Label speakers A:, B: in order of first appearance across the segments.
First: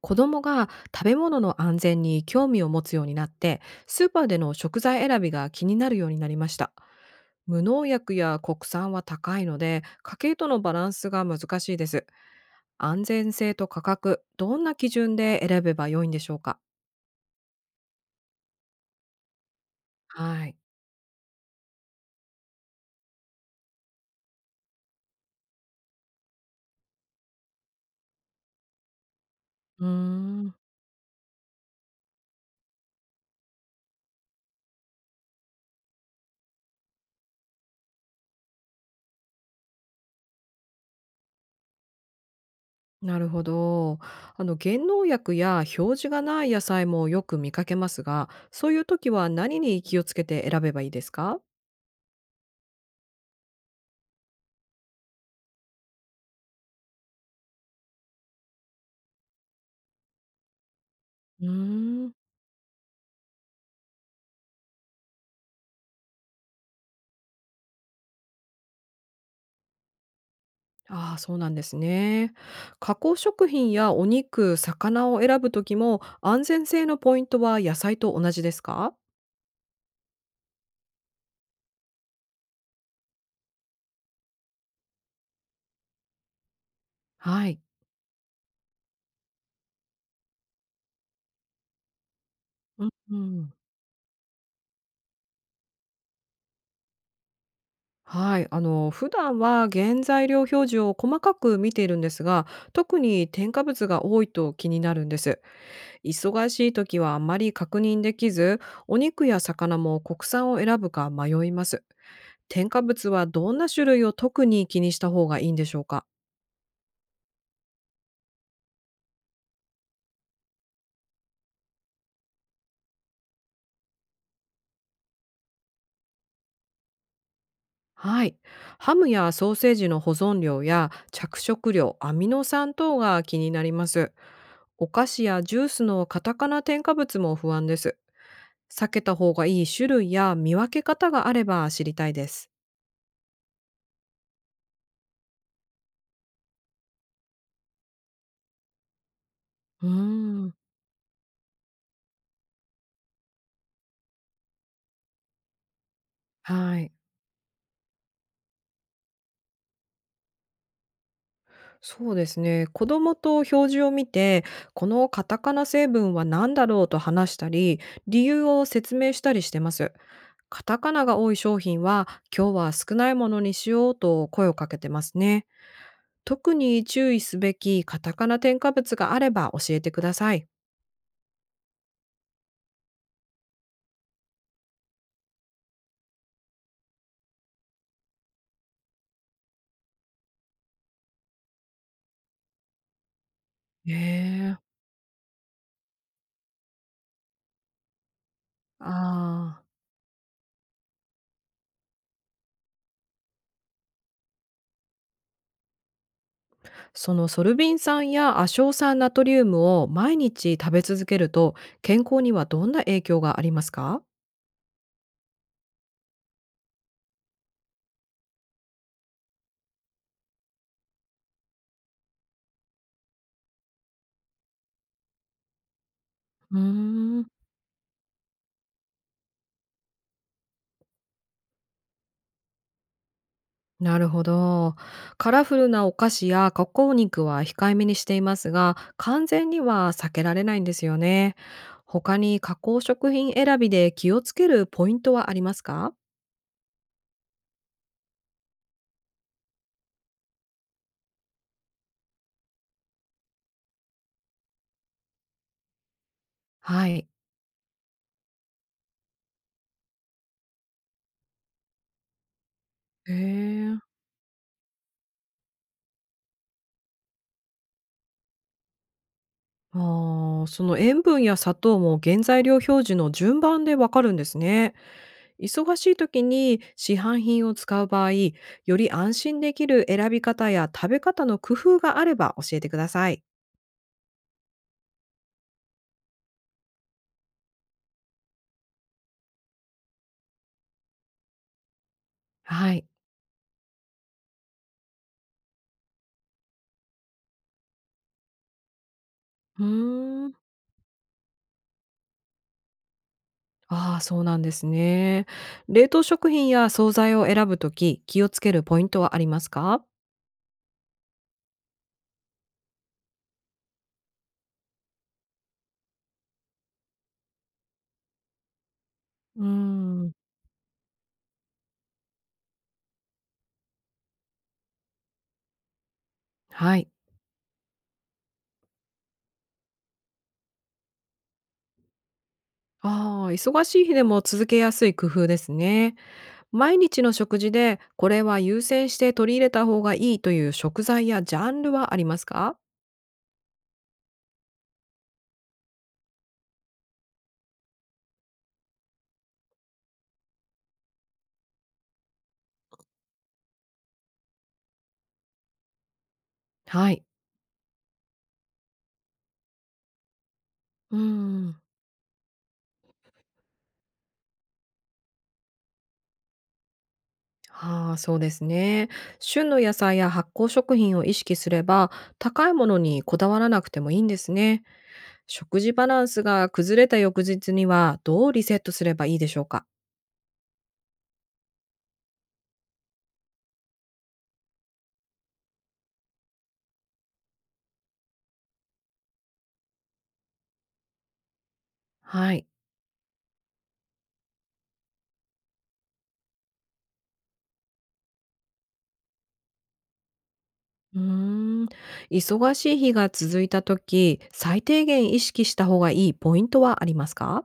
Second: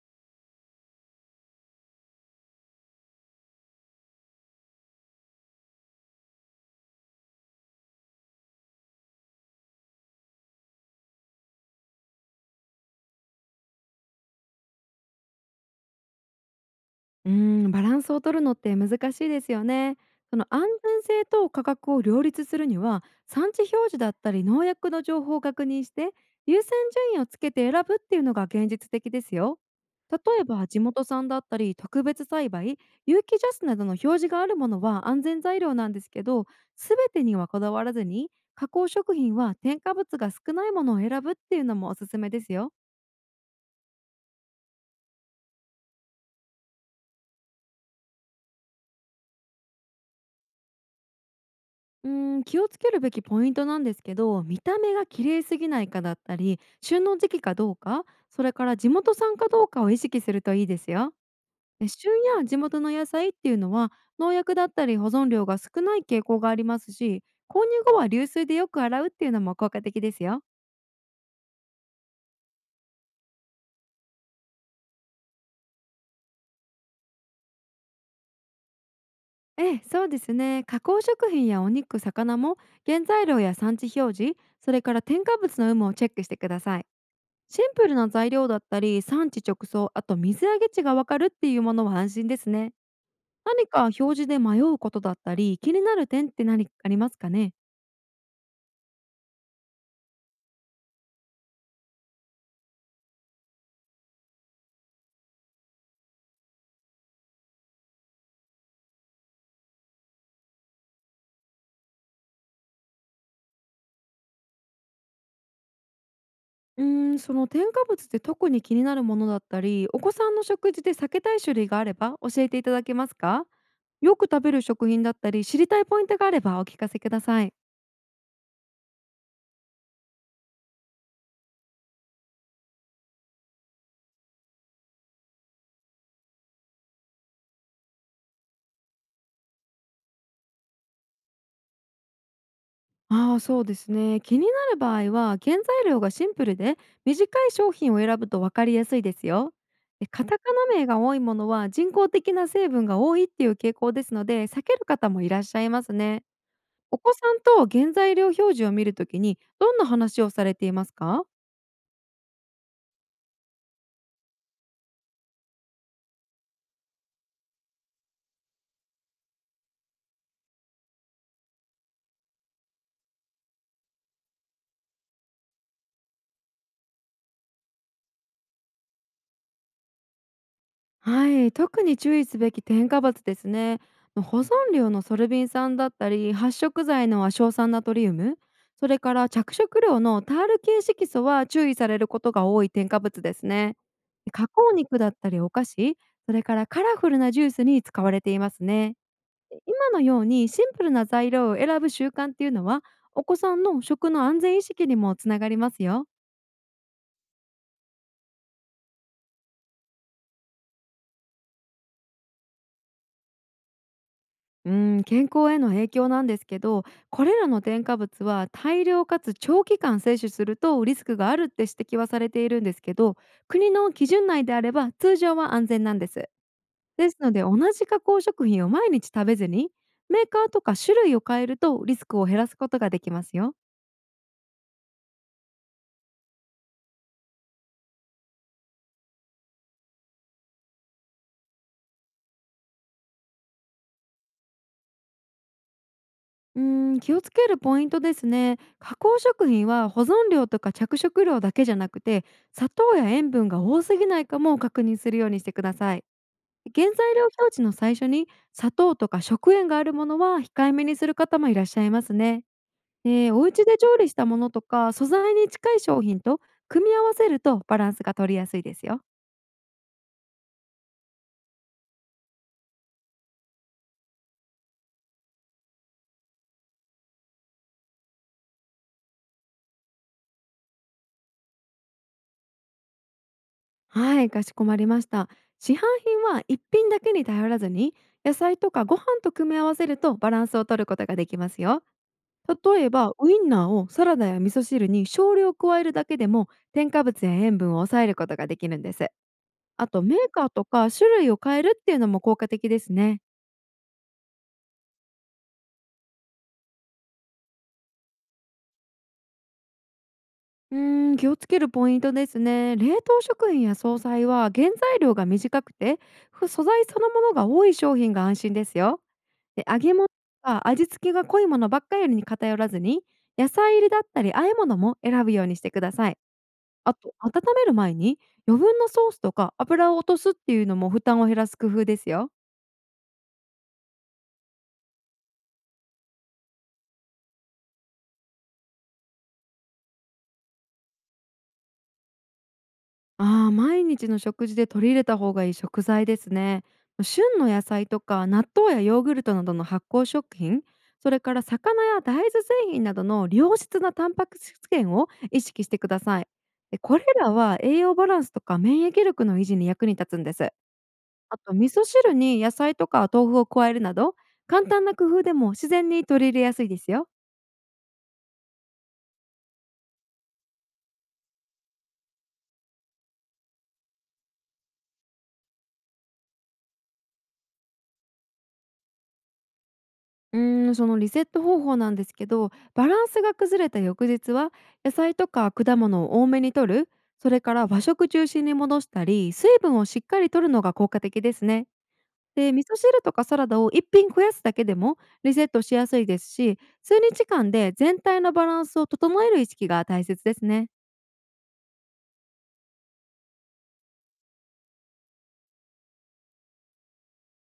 A: 子供が食べ物の安全に興味を持つようになって、スーパーでの食材選びが気になるようになりました。無農薬や国産は高いので、家計とのバランスが難しいです。安全性と価格、どんな基準で選べば良いんでしょうか？
B: バランスを取るのって難しいですよね。そ
A: は
B: の
A: い。
B: 安全性と価格を両立するには産地表示だったり農薬の情報を確認して優先順位をつけて選ぶっていうのが現実的ですよ。
A: うー
B: 例え
A: ん、
B: ば地元産だったり特別栽培有機ジャスなどの表示があるものは安全材料なんですけど、全てにはこだわらずに加工食品は添加物が少ないものを選ぶっていうのもおすすめですよ。
A: なるほど。原農薬や表示がない野菜もよく見かけますが、そういう時は何に気をつけて選べばいいですか？
B: 気をつけるべきポイントなんですけど、見た目が綺麗すぎないかだったり旬の時期かどうか、それから地元産かどうかを意識するといいですよ。
A: うー
B: で、
A: ん。
B: 旬や地元の野菜っていうのは農薬だったり保存量が少ない傾向がありますし、購入後は流水でよく洗うっていうのも効果的ですよ。
A: ああ、そうなんですね。加工食品やお肉、魚を選ぶときも安全性のポイントは野菜と同じですか？
B: ええ、そうですね。加工食品やお肉魚も原材料や産地表示、それから添加物の有無をチェックしてください。
A: はい。
B: シンプルな材料だったり産地直送、あと水揚げ地がわかるっていうものは安心ですね。
A: うん、うん。
B: 何か表示で迷うことだったり気になる点って何かありますかね。
A: はい。あの、普段は原材料表示を細かく見ているんですが、特に添加物が多いと気になるんです。忙しいときはあまり確認できず、お肉や魚も国産を選ぶか迷います。添加物はどんな種類を特に気にした方がいいんでしょうか？
B: その添加物で特に気になるものだったり、お子さんの食事で避けたい種類があれば教えていただけますか？よく食べる食品だったり知りたいポイントがあればお聞かせください。
A: はい。ハムやソーセージの保存量や着色料、アミノ酸等が気になります。お菓子やジュースのカタカナ添加物も不安です。避けた方がいい種類や見分け方があれば知りたいです。
B: ああ、そうですね。気になる場合は原材料がシンプルで短い商品を選ぶと分かりやすいですよ。
A: う
B: でカタ
A: ー
B: カ
A: ん。
B: ナ名が多いものは人工的な成分が多いっていう傾向ですので、避ける方もいらっしゃいますね。
A: はい。
B: お子さんと原材料表示を見るときにどんな話をされていますか？
A: そうですね。子供と表示を見て、このカタカナ成分は何だろうと話したり、理由を説明したりしてます。カタカナが多い商品は、今日は少ないものにしようと声をかけてますね。特に注意すべきカタカナ添加物があれば教えてください。
B: はい、特に注意すべき添加物ですね。保存料のソルビン酸だったり発色剤の亜硝酸ナトリウム、それから着色料のタール系色素は注意されることが多い添加物ですね。で加
A: ええ。
B: 工肉だったりお菓子、それからカラフルなジュースに使われていますね。
A: あ
B: で今のようにシンプルな材料を選ぶ習慣っていうのは、お子さんの食の安全意識にもつながりますよ。
A: あ、そのソルビン酸や亜硝酸ナトリウムを毎日食べ続けると、健康にはどんな影響がありますか？
B: うん、健康への影響なんですけど、これらの添加物は大量かつ長期間摂取するとリスクがあるって指摘はされているんですけど、国の基準内であれば通常は安全なんです。
A: うー
B: です
A: ん。
B: ので同じ加工食品を毎日食べずに、メーカーとか種類を変えるとリスクを減らすことができますよ。
A: なるほど。カラフルなお菓子や加工肉は控えめにしていますが、完全には避けられないんですよね。他に加工食品選びで気をつけるポイントはありますか？
B: うん、気をつけるポイントですね。加工食品は保存量とか着色料だけじゃなくて、砂糖や塩分が多すぎないかも確認するようにしてください。原
A: はい。
B: 材料表示の最初に砂糖とか食塩があるものは控えめにする方もいらっしゃいますね。でお家
A: え
B: で
A: え。
B: 調理したものとか素材に近い商品と組み合わせるとバランスが取りやすいですよ。
A: ああ、その塩分や砂糖も原材料表示の順番でわかるんですね。忙しい時に市販品を使う場合、より安心できる選び方や食べ方の工夫があれば教えてください。
B: はい、かしこまりました。市販品は一品だけに頼らずに、野菜とかご飯と組み合わせるとバランスを取ることができますよ。
A: は
B: 例
A: い。
B: えばウインナーをサラダや味噌汁に少量加えるだけでも添加物や塩分を抑えることができるんです。
A: う
B: あとメー
A: ーん。
B: カーとか種類を変えるっていうのも効果的ですね。
A: ああ、そうなんですね。冷凍食品や惣菜を選ぶとき、気をつけるポイントはありますか？
B: 気をつけるポイントですね。冷凍食品や惣菜は原材料が短くて、ふ素材そのものが多い商品が安心ですよ。
A: うー
B: で揚げ物
A: ん。
B: は味付けが濃いものばっかりに偏らずに、野菜入りだったり和え物も選ぶようにしてください。
A: はい。
B: あと、温める前に余分なソースとか油を落とすっていうのも負担を減らす工夫ですよ。
A: ああ、忙しい日でも続けやすい工夫ですね。毎日の食事でこれは優先して取り入れた方がいいという食材やジャンルはありますか？
B: ああ、毎日の食事で取り入れた方がいい食材ですね。旬の野菜とか納豆やヨーグルトなどの発酵食品、それから魚や大豆製品などの良質なタンパク質源を意識してください。で
A: は
B: こ
A: い。
B: れらは栄養バランスとか免疫力の維持に役に立つんです。
A: うー
B: あと
A: ん。
B: 味噌汁に野菜とか豆腐を加えるなど、簡単な工夫でも自然に取り入れやすいですよ。
A: ああ、そうですね。旬の野菜や発酵食品を意識すれば、高いものにこだわらなくてもいいんですね。食事バランスが崩れた翌日にはどうリセットすればいいでしょうか？
B: そのリセット方法なんですけど、バランスが崩れた翌日は野菜とか果物を多めに摂る、それから和食中心に戻したり、水分をしっかり摂るのが効果的ですね。
A: はい。
B: で、味噌汁とかサラダを一品増やすだけでもリセットしやすいですし、数日間で全体のバランスを整える意識が大切ですね。
A: うーん。忙しい日が続いた時、最低限意識した方がいいポイントはありますか？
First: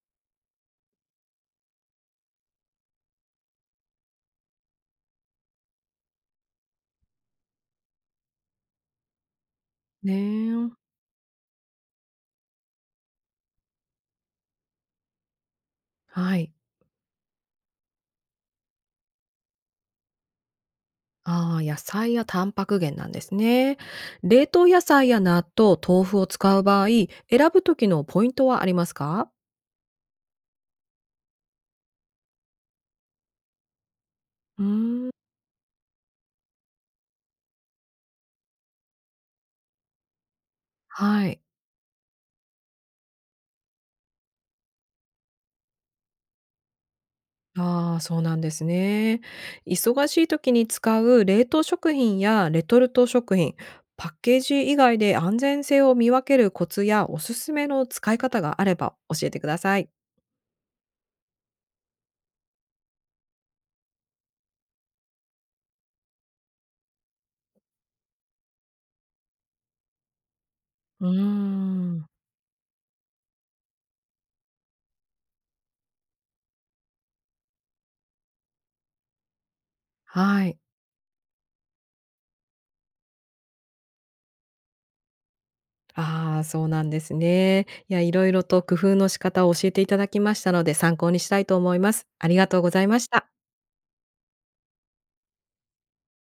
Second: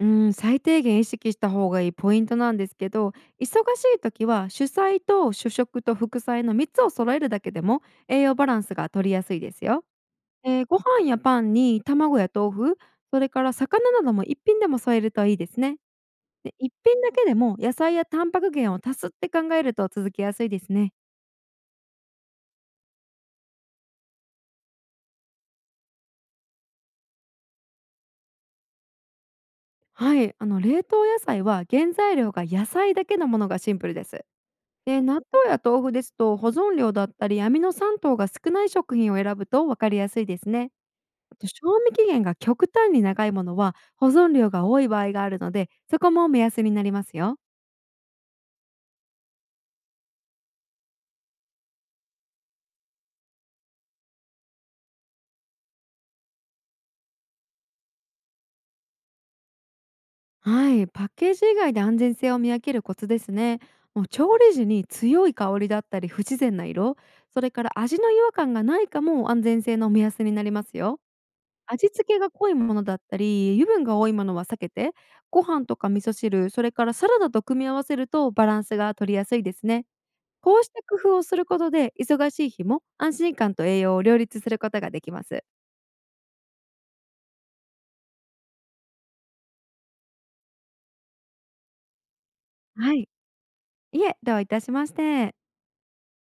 B: うん、最低限意識した方がいいポイントなんですけど、忙しい時は主菜と主食と副菜の3つを揃えるだけでも栄養バランスが取りやすいですよ。
A: ね
B: ご
A: え。
B: 飯やパンに卵や豆腐、それから魚なども一品でも添えるといいですね。
A: はい。
B: で一品だけでも野菜やタンパク源を足すって考えると続きやすいですね。
A: ああ、野菜やタンパク源なんですね。冷凍野菜や納豆、豆腐を使う場合、選ぶ時のポイントはありますか？
B: はい、あの冷凍野菜は原材料が野菜だけのものがシンプルです。
A: うー
B: で、
A: ん、
B: 納豆や豆腐ですと、保存量だったりアミノ酸等が少ない食品を選ぶと分かりやすいですね。
A: は
B: あ
A: い。
B: と賞味期限が極端に長いものは保存量が多い場合があるので、そこも目安になりますよ。
A: ああ、そうなんですね。忙しい時に使う冷凍食品やレトルト食品、パッケージ以外で安全性を見分けるコツやおすすめの使い方があれば教えてください。
B: はい、パッケージ以外で安全性を見分けるコツですね。もう調理時に強い香りだったり不自然な色、それから味の違和感がないかも安全性の目安になりますよ。
A: うー
B: 味付
A: ん、
B: けが濃いものだったり、油分が多いものは避けて、ご飯とか味噌汁、それからサラダと組み合わせるとバランスが取りやすいですね。
A: はい。
B: こうした工夫をすることで、忙しい日も安心感と栄養を両立することができます。
A: ああ、そうなんですね。いや、いろいろと工夫の仕方を教えていただきましたので、参考にしたいと思います。ありがとうござい
B: は
A: まし
B: い、
A: た。
B: いえ、どういたしまして。